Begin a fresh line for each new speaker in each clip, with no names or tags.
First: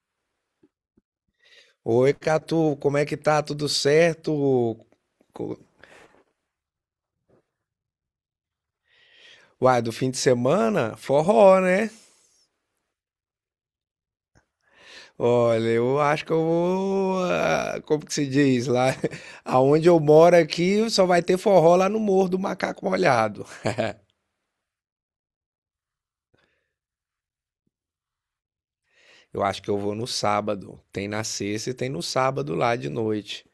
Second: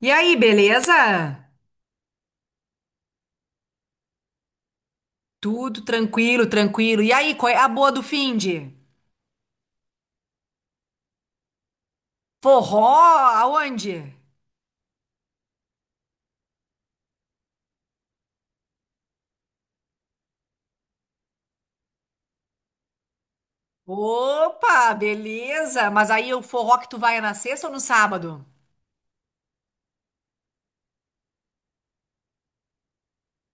E aí, beleza?
Oi, Catu, como é que tá? Tudo certo? Co-
Tudo tranquilo, tranquilo. E aí, qual é a boa do finde?
Uai, do fim de semana? Forró, né?
Forró aonde?
Olha, eu acho que eu vou. Como que se diz? Lá, aonde eu moro aqui, só vai ter forró lá no Morro do Macaco Molhado.
Opa, beleza. Mas aí o forró que tu vai é na sexta ou no sábado?
Eu acho que eu vou no sábado. Tem na sexta e tem no sábado lá de noite.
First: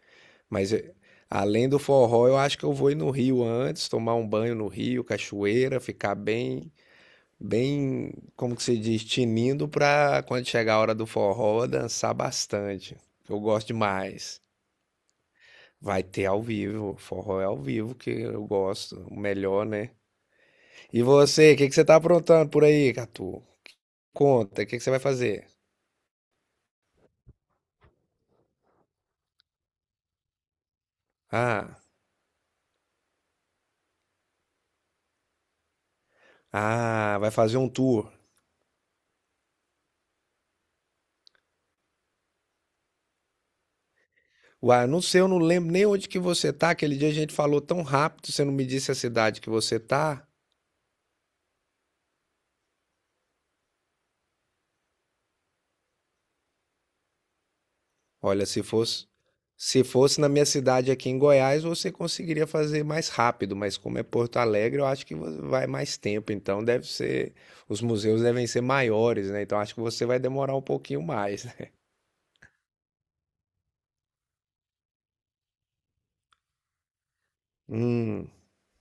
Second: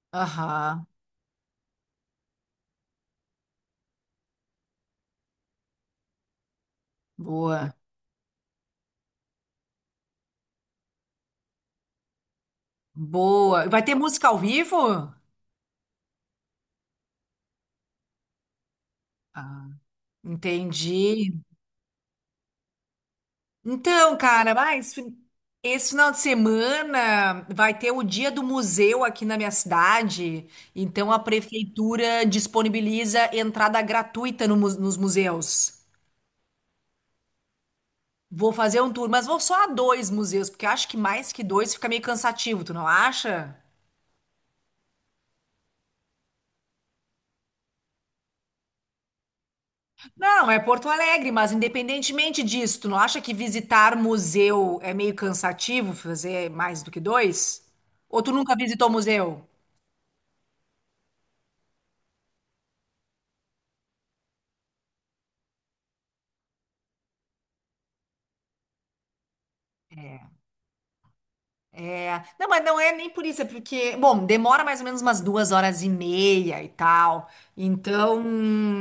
Mas
Aham,
além do forró, eu acho que eu vou ir no Rio antes, tomar um banho no Rio, cachoeira, ficar bem.
boa,
Bem, como que se diz, tinindo pra quando chegar a hora do forró dançar bastante. Eu
boa.
gosto
Vai ter música ao
demais.
vivo?
Vai ter ao vivo, forró é ao vivo que eu gosto, o melhor,
Ah,
né? E
entendi.
você, o que que você tá aprontando por aí, Catu?
Então, cara,
Conta, o que que você
mas
vai fazer?
esse final de semana vai ter o dia do museu aqui na minha cidade. Então, a
Ah,
prefeitura disponibiliza entrada gratuita no mu- nos museus.
vai fazer um tour.
Vou fazer um tour, mas vou só a dois museus, porque acho que mais que dois fica meio cansativo, tu não acha?
Uai, não sei, eu não lembro nem onde que você tá. Aquele dia a gente falou tão rápido, você não me disse a cidade que você tá.
Não, é Porto Alegre, mas independentemente disso, tu não acha que visitar museu é meio cansativo, fazer mais do que dois? Ou tu
Olha,
nunca
se
visitou
fosse
museu?
se fosse na minha cidade aqui em Goiás, você conseguiria fazer mais rápido, mas como é Porto Alegre, eu acho que vai mais tempo, então deve ser, os museus devem ser maiores, né? Então acho que você vai demorar um pouquinho mais, né?
É, não, mas não é nem por isso, é porque, bom, demora mais ou menos umas duas horas e meia e tal. Então,
Hum,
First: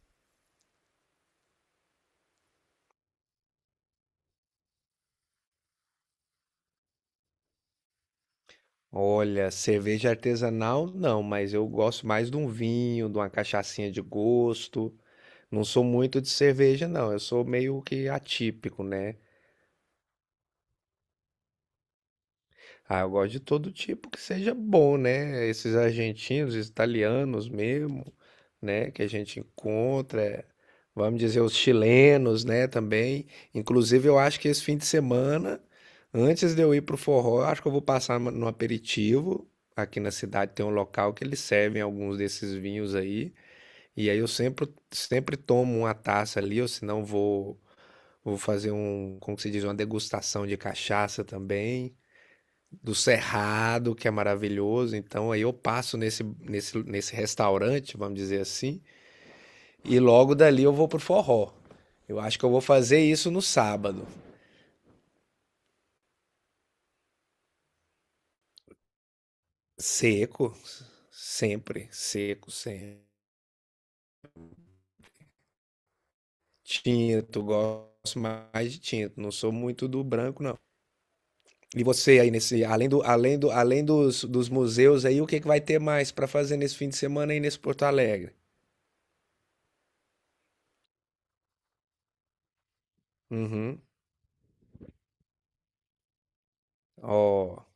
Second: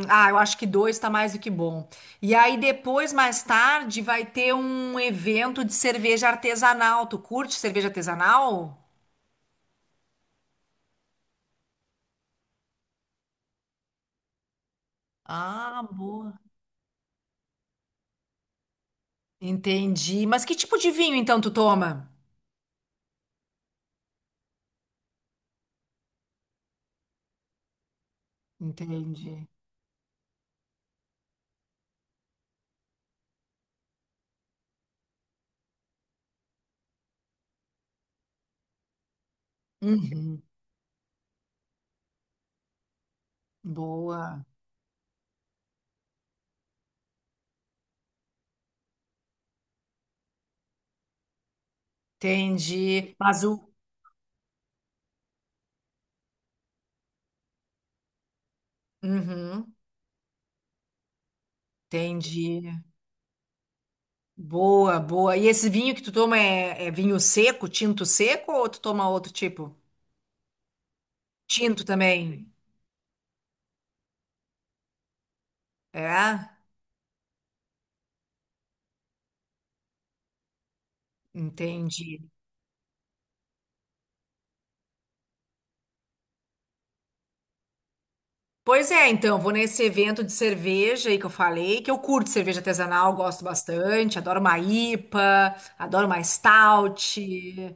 eu acho que dois tá mais do que bom. E aí depois, mais tarde, vai ter um evento de cerveja artesanal. Tu curte cerveja artesanal?
olha, cerveja artesanal não, mas eu gosto mais de um vinho, de uma cachaçinha de gosto. Não sou
Ah,
muito de
boa.
cerveja, não. Eu sou meio que atípico, né?
Entendi. Mas que tipo de vinho então tu toma?
Ah, eu gosto de todo tipo que seja bom, né? Esses argentinos, italianos mesmo, né? Que a gente
Entendi.
encontra, vamos dizer, os chilenos, né? Também. Inclusive, eu acho que esse fim de semana, antes de eu ir pro forró, eu acho que eu vou passar no aperitivo. Aqui na
Uhum.
cidade tem um local que eles servem alguns desses vinhos aí. E aí eu
Boa.
sempre, sempre tomo uma taça ali, ou se não vou, vou fazer um, como que se diz, uma degustação de cachaça também do
Entendi. Mas o.
Cerrado, que é maravilhoso. Então aí eu passo nesse restaurante, vamos dizer assim,
Uhum.
e logo dali eu vou pro forró. Eu acho que eu vou
Entendi.
fazer isso no sábado.
Boa, boa. E esse vinho que tu toma é, é vinho seco, tinto seco, ou tu toma outro tipo?
Seco,
Tinto
sempre, seco,
também.
sempre.
É?
Tinto, gosto mais de tinto, não sou muito do branco, não. E você
Entendi.
aí nesse, além dos, dos museus aí, o que, que vai ter mais para fazer nesse fim de semana aí nesse Porto Alegre?
Pois é, então, vou nesse evento de cerveja aí que eu falei, que eu curto cerveja artesanal, gosto
Uhum.
bastante, adoro uma IPA, adoro uma stout,
Ó,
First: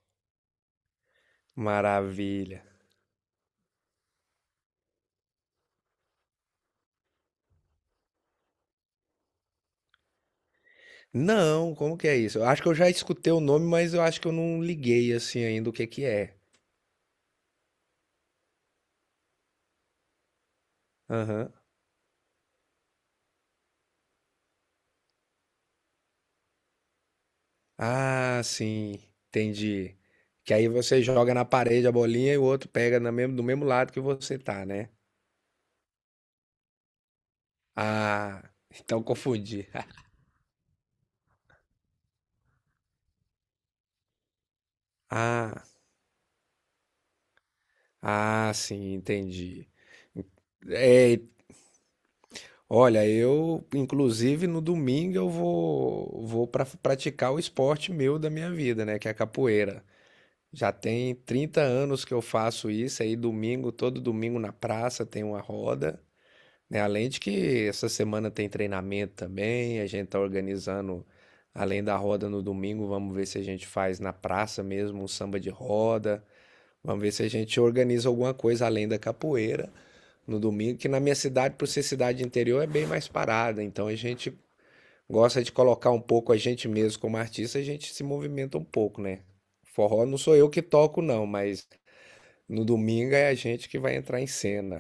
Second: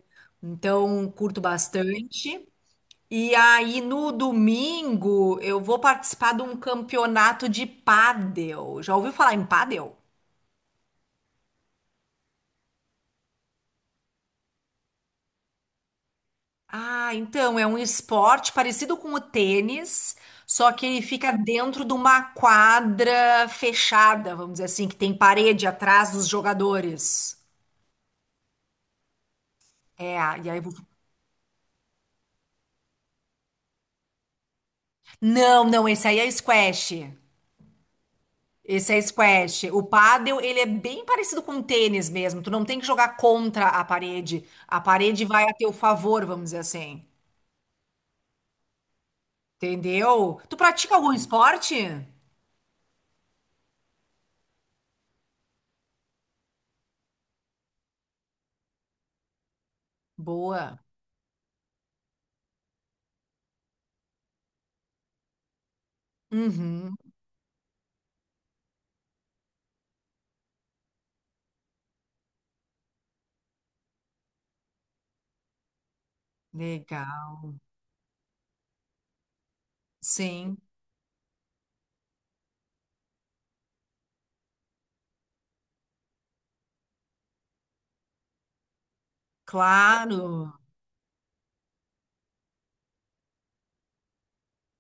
então curto bastante.
maravilha.
E aí no domingo eu vou participar de um campeonato de pádel. Já ouviu falar em pádel?
Não, como que é isso? Eu acho que eu já escutei o nome, mas eu acho que eu não liguei assim ainda o que que é.
Ah, então é um esporte parecido com o tênis, só que ele fica
Aham.
dentro de uma quadra fechada, vamos dizer assim, que tem parede atrás dos jogadores.
Ah, sim, entendi.
É, e
Que
aí...
aí você joga na parede a bolinha e o outro pega na do mesmo lado que você tá, né?
Não, não, esse aí é squash.
Ah,
Esse é
então
squash.
confundi.
O pádel, ele é bem parecido com o tênis mesmo. Tu não tem que jogar contra a parede. A parede vai a
Ah,
teu favor, vamos dizer assim.
sim, entendi.
Entendeu? Tu pratica algum
É,
esporte?
olha, eu, inclusive, no domingo eu vou para praticar o esporte meu da minha vida, né? Que é a capoeira. Já
Boa.
tem 30 anos que eu faço isso, aí domingo, todo domingo na praça tem uma roda, né?
Uhum.
Além de que essa semana tem treinamento também, a gente tá organizando, além da roda no domingo, vamos ver se a gente faz na praça mesmo um samba de roda, vamos ver se a
Legal.
gente organiza alguma coisa além da capoeira no
Sim.
domingo, que na minha cidade, por ser cidade interior, é bem mais parada, então a gente gosta de colocar um pouco a gente mesmo como artista, a gente se movimenta um pouco, né? Forró não sou eu
Claro.
que toco, não, mas no domingo é a gente que vai entrar em cena.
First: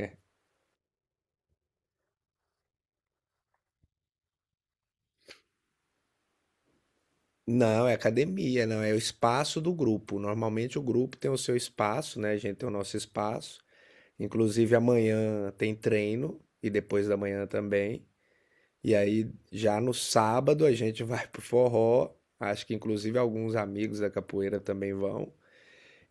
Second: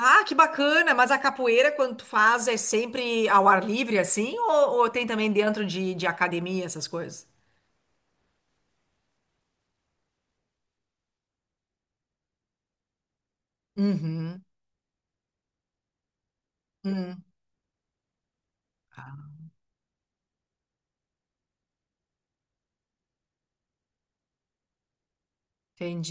Ah, que bacana! Mas a capoeira, quando tu faz, é sempre ao ar livre, assim? Ou, tem também dentro de academia essas coisas?
Não, é academia, não, é o espaço do grupo. Normalmente o grupo tem o seu espaço, né? A gente tem o nosso espaço.
Uhum,
Inclusive amanhã tem treino e depois da
uhum,
manhã também. E aí já no sábado a gente vai pro forró. Acho que inclusive alguns amigos da capoeira também vão.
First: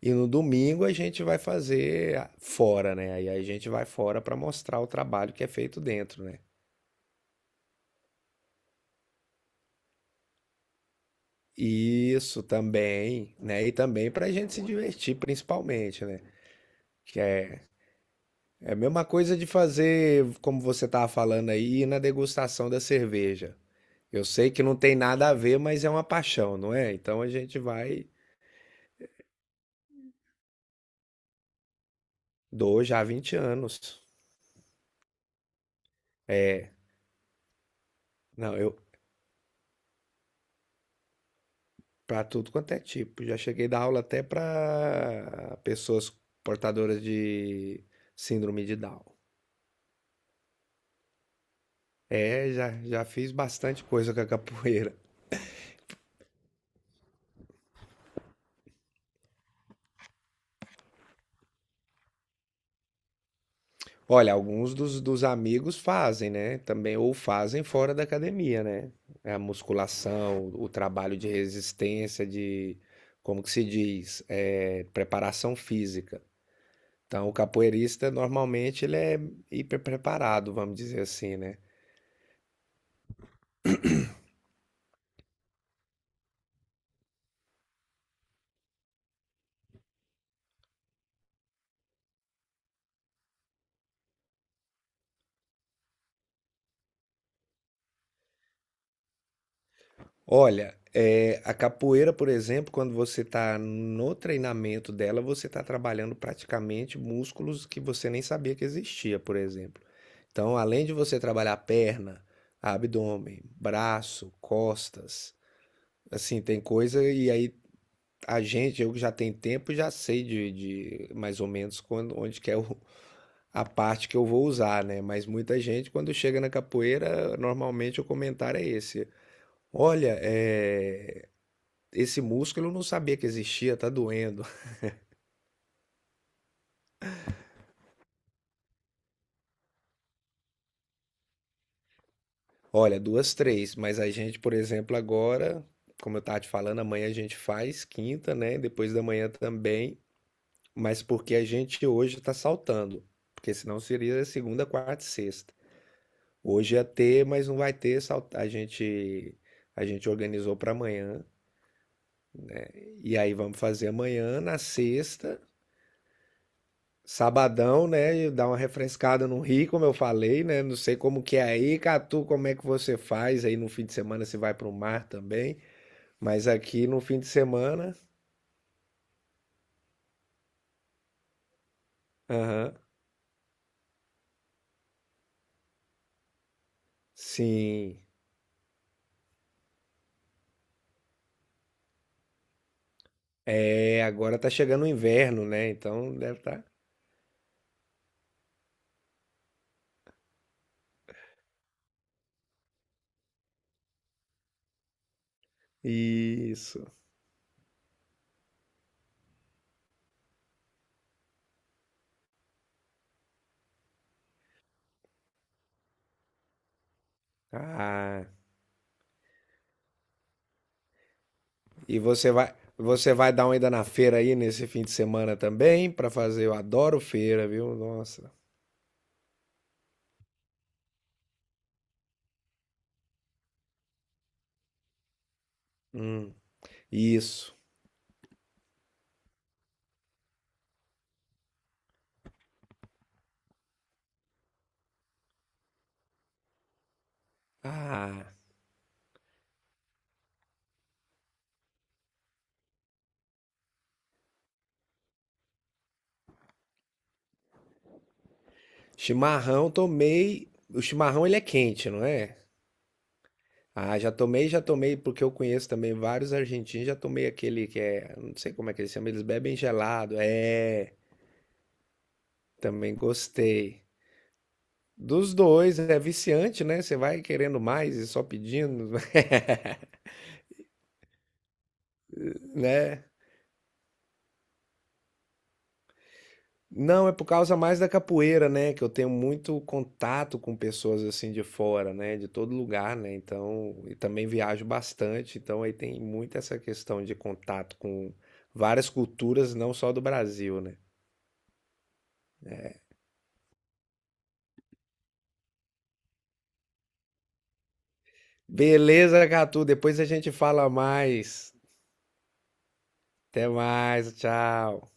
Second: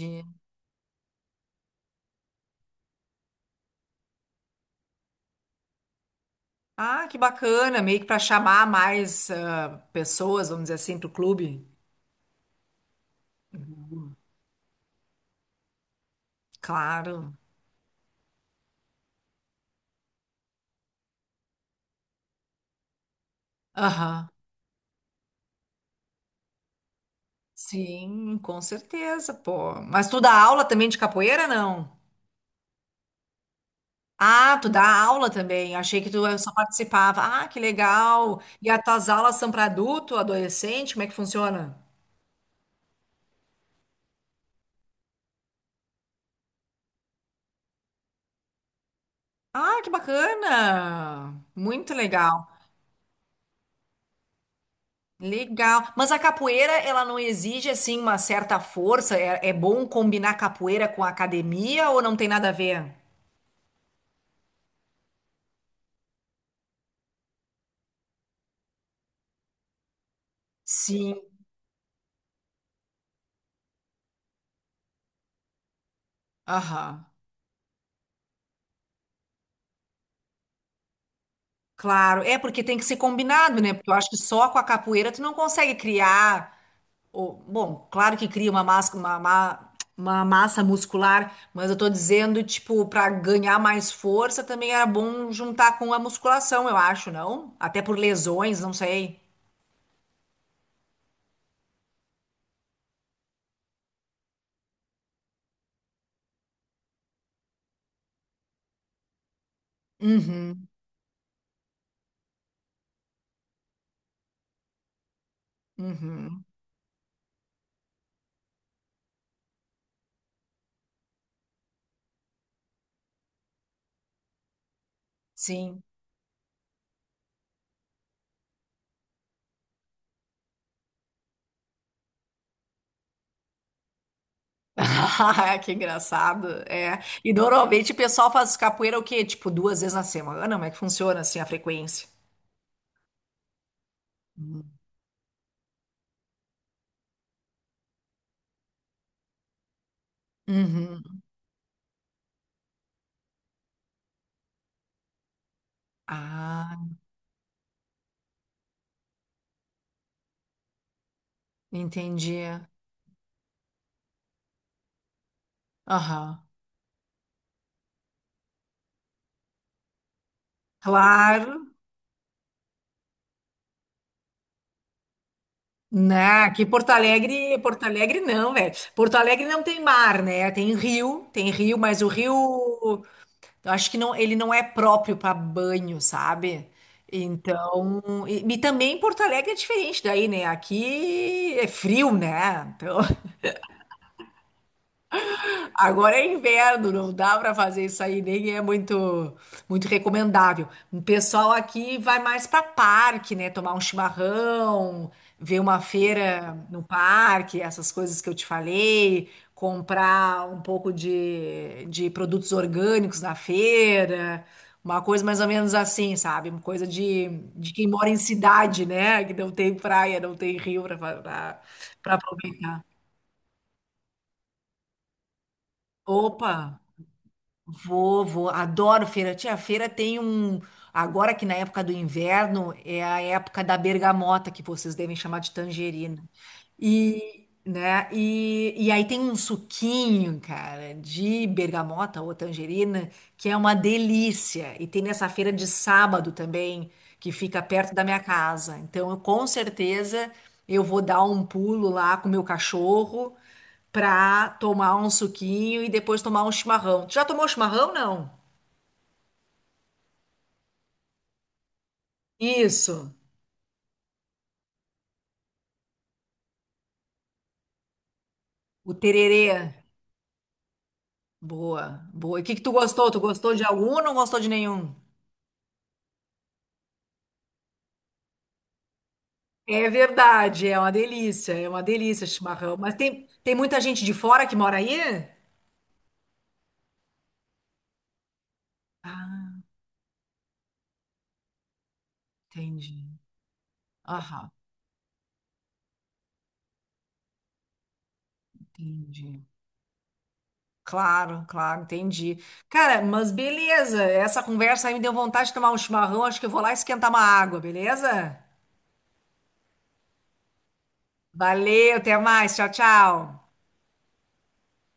E no domingo a gente vai fazer fora, né? Aí a gente vai fora para mostrar o trabalho que é feito dentro, né?
Ah, que bacana! Meio que para chamar mais pessoas, vamos dizer assim, pro clube.
Isso também, né? E também para a gente se divertir, principalmente, né? Que
Claro.
é, é a mesma coisa de fazer, como você estava falando aí, ir na degustação da cerveja. Eu
Aham.
sei que não tem nada a ver, mas é uma paixão, não é? Então a gente vai
Sim, com certeza, pô. Mas tu dá aula também de capoeira, não?
dou já há 20 anos.
Ah, tu dá aula também. Achei que tu só
É,
participava. Ah, que legal.
não,
E
eu
as tuas aulas são para adulto, adolescente? Como é que funciona?
para tudo quanto é tipo. Já cheguei a dar aula até para pessoas portadoras de síndrome de Down.
Ah, que bacana. Muito legal.
É, já, já fiz bastante coisa com a capoeira.
Legal. Mas a capoeira, ela não exige assim uma certa força? É, é bom combinar capoeira com academia ou não tem nada a ver?
Olha, alguns dos amigos fazem, né? Também, ou fazem fora da academia, né? É A musculação, o trabalho
Sim.
de resistência, de, como que se diz? É, preparação física.
Aham.
Então, o capoeirista, normalmente, ele é hiper preparado, vamos dizer assim, né?
Claro. É porque tem que ser combinado, né? Porque eu acho que só com a capoeira tu não consegue criar bom, claro que cria uma massa, uma massa muscular, mas eu tô dizendo, tipo, para ganhar mais força também era bom juntar com a musculação, eu acho, não? Até por lesões, não sei.
Olha, é, a capoeira, por exemplo, quando você está no treinamento dela, você está trabalhando praticamente músculos que você nem sabia que existia, por exemplo. Então,
Uhum,
além de você trabalhar perna, abdômen, braço, costas, assim,
uhum,
tem coisa e aí a gente, eu que já tenho tempo, já sei de mais ou menos quando, onde que é a parte que eu vou usar, né? Mas muita
sim.
gente, quando chega na capoeira, normalmente o comentário é esse. Olha, é, esse músculo eu não sabia que existia, tá doendo.
Que engraçado, é. E normalmente o pessoal faz capoeira o quê? Tipo, duas vezes na semana? Como é que funciona, assim, a frequência?
Olha, duas, três, mas a gente, por exemplo, agora, como eu estava te falando, amanhã a gente faz quinta, né? Depois da manhã também. Mas
Uhum.
porque a gente hoje está saltando. Porque senão seria segunda, quarta e sexta. Hoje
Ah,
ia ter, mas não vai ter. A gente organizou para amanhã.
entendi.
E aí vamos fazer amanhã, na sexta,
Aham.
sabadão, né? E dar uma refrescada no Rio, como eu falei, né? Não sei como que é
Claro.
aí, Catu, como é que você faz? Aí no fim de semana você vai para o mar também.
Não,
Mas
aqui
aqui
Porto
no fim de
Alegre, Porto
semana.
Alegre não, velho. Porto Alegre não tem mar, né? Tem rio, mas
Aham,
eu acho que não, ele não é próprio para banho, sabe?
sim.
Então, e também Porto Alegre é diferente daí, né? Aqui é frio, né? Então,
É, agora tá chegando o inverno, né?
Agora
Então
é
deve estar.
inverno, não dá para fazer isso aí, nem é muito recomendável. O pessoal aqui vai mais para parque, né? Tomar um chimarrão, ver uma feira no
Isso.
parque, essas coisas que eu te falei, comprar um pouco de produtos orgânicos na feira, uma coisa mais ou menos assim, sabe? Uma coisa de quem mora em
Ah,
cidade, né? Que não tem praia, não tem rio para
e
aproveitar.
você vai dar uma ida na feira aí nesse fim de semana também para fazer. Eu
Opa!
adoro feira, viu?
Vou,
Nossa.
vou, adoro feira. Tia, a feira tem um. Agora que na época do inverno é a época da bergamota, que vocês devem chamar de tangerina.
Hum,
E,
isso.
né? E aí tem um suquinho, cara, de bergamota ou tangerina, que é uma delícia. E tem nessa feira de sábado também, que fica perto da minha
Ah,
casa. Então, eu, com certeza, eu vou dar um pulo lá com o meu cachorro pra tomar um suquinho e depois tomar um chimarrão. Tu já tomou chimarrão, não?
chimarrão tomei. O chimarrão ele é quente, não é?
Isso,
Ah, já tomei, porque eu conheço também vários argentinos. Já tomei aquele que é, não sei como é que
o
eles chamam, eles
tererê.
bebem gelado. É,
Boa, boa. E o que que tu
também
gostou? Tu gostou de
gostei.
algum ou não gostou de nenhum?
Dos dois, é viciante, né? Você vai querendo mais e só pedindo,
É verdade, é uma delícia chimarrão. Mas
né?
tem muita gente de fora que mora aí?
Não, é por causa mais da capoeira, né? Que eu tenho
Ah,
muito contato com pessoas assim de fora, né? De todo lugar,
entendi.
né? Então, e também
Aham,
viajo bastante, então aí tem muito essa questão de contato com várias
entendi.
culturas, não só do Brasil, né?
Claro, claro, entendi. Cara, mas beleza, essa conversa aí me deu vontade de tomar um chimarrão, acho que eu vou lá esquentar uma água, beleza?
Beleza, Gatu, depois a gente fala mais.
Valeu, até mais, tchau,
Até
tchau.
mais, tchau.